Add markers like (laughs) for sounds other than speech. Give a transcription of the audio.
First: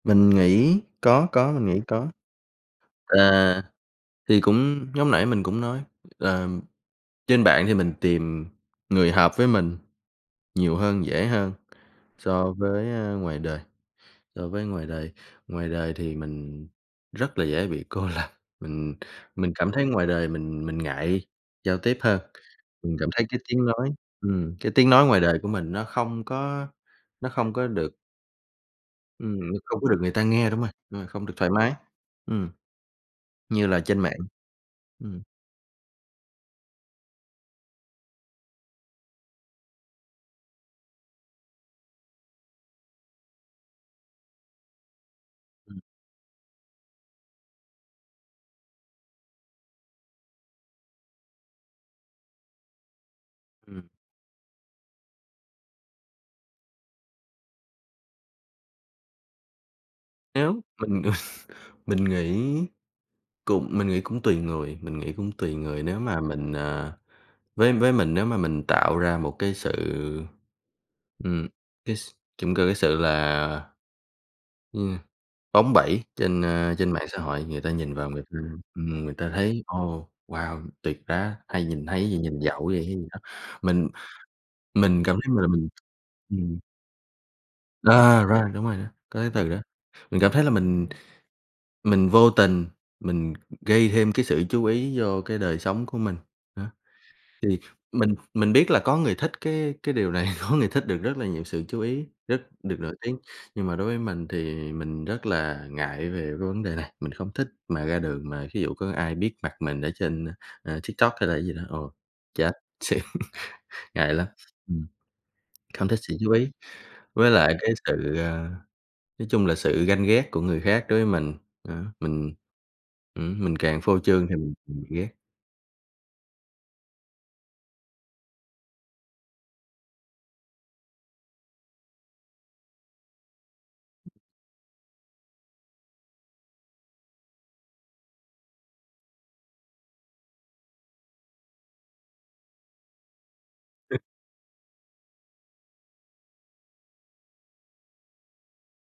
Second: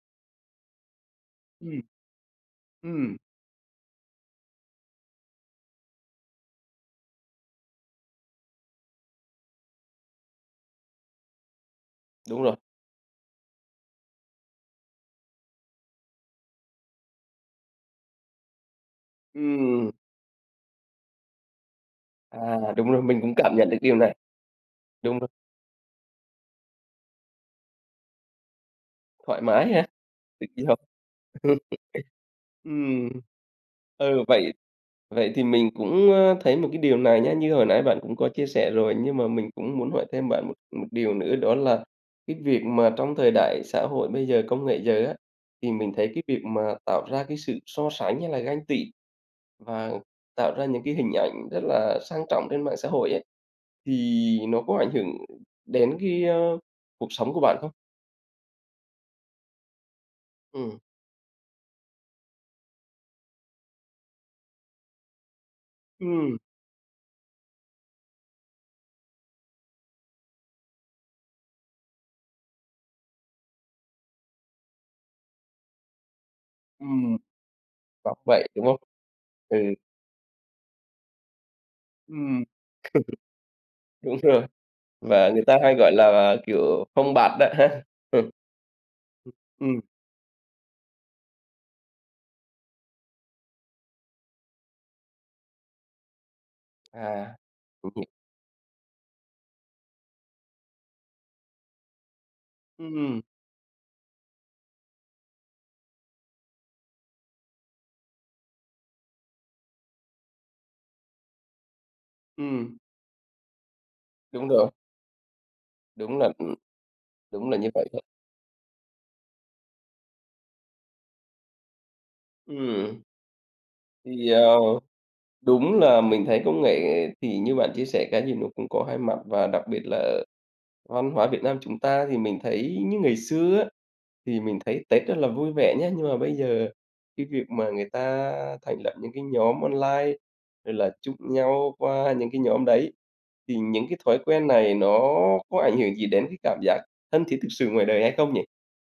Mình nghĩ có, có, mình Ừm. nghĩ có. Ừm. À. Thì cũng giống nãy mình cũng nói, làm trên mạng thì mình tìm người hợp với mình nhiều hơn, dễ hơn Đúng so rồi. với ờ ngoài đời so với, ơ, ngoài đời, so với ngoài đời. Ngoài đời thì mình rất là dễ bị cô lập, mình mình cảm thấy Ừm. ngoài đời mình mình ngại giao tiếp hơn, À, đúng, mình đúng. cảm Mình thấy cũng cái cảm tiếng nhận được nói điều này. ừm, cái tiếng nói Đúng ngoài rồi. đời của mình nó không có nó không có được ừm, Thoải nó mái không ha, có được người ta được nghe, đúng đi rồi, học. ờ, không được thoải (laughs) mái ừm, Ừm. như là trên mạng, Ừ, vậy ừm. vậy thì mình cũng, ờ, thấy một cái điều này nhá, như hồi nãy bạn cũng có chia sẻ rồi, nhưng mà mình cũng muốn hỏi thêm bạn một một điều nữa, đó là cái việc mà trong thời đại xã hội bây giờ, công nghệ giờ á, thì Ừm. mình thấy cái việc mà tạo ra cái sự so sánh hay là ganh tị, và tạo ra những cái hình ảnh rất là sang trọng trên mạng xã hội ấy, Ừm. thì nó có ảnh hưởng đến cái, ơ, cuộc sống của bạn không? Nếu Ừm. mình (laughs) mình nghĩ cũng mình nghĩ cũng tùy người mình nghĩ cũng tùy người nếu mà Ừm. mình, à với với mình nếu mà mình tạo ra một cái sự, ừm, cái s trông cơ cái sự là yeah, bóng bẩy trên, ờ, trên mạng Ừm. xã hội, người ta nhìn vào Bóng người ta, bẩy, đúng hông? ừm, người ta thấy: Ừ. "Ồ, wow! tuyệt đá" hay nhìn thấy gì, nhìn Ừm. giàu quá vậy hay gì đó. Mình (laughs) Đúng rồi, mình cảm và thấy người mình là ta mình hay gọi là, ừm. kiểu, phông bạt đó ha. À, Ừm. rồi, đúng rồi đó, có cái từ đó. Ừm. Ừm. Mình cảm thấy là mình mình vô tình mình gây thêm cái sự chú ý vô cái đời sống của mình. Đó, À, thì mình hiểu. mình mình biết là có người thích cái cái điều này, có người thích được rất là nhiều sự chú ý, rất được nổi tiếng. Ừm. Nhưng mà đối với mình thì mình rất là ngại về cái vấn đề này, mình không thích mà ra đường mà thí dụ có ai biết mặt mình ở trên, à, à, TikTok hay là cái gì đó, ồ, chết Ừm. (unintelligible) Ngại lắm. Đúng rồi. Ừm. Không thích sự Đúng là chú ý, ừm, với đúng lại là như cái vậy đấy. sự, ờ, nói chung là sự ganh ghét của người khác đối với mình, đó, mình Ừm. ừm, mình càng phô trương Thì, thì mình ờ, mình bị ghét. đúng là mình thấy công nghệ thì như bạn chia sẻ cái gì nó cũng có hai mặt, và đặc biệt là văn hóa Việt Nam chúng ta thì mình thấy như ngày xưa á, thì mình thấy Tết rất là vui vẻ nhá. Nhưng mà bây giờ cái việc mà người ta thành lập những cái nhóm online, rồi là chúc nhau qua những cái nhóm đấy, thì những cái thói quen này nó có ảnh hưởng gì đến cái cảm giác thân thiết thực sự ngoài đời hay không nhỉ?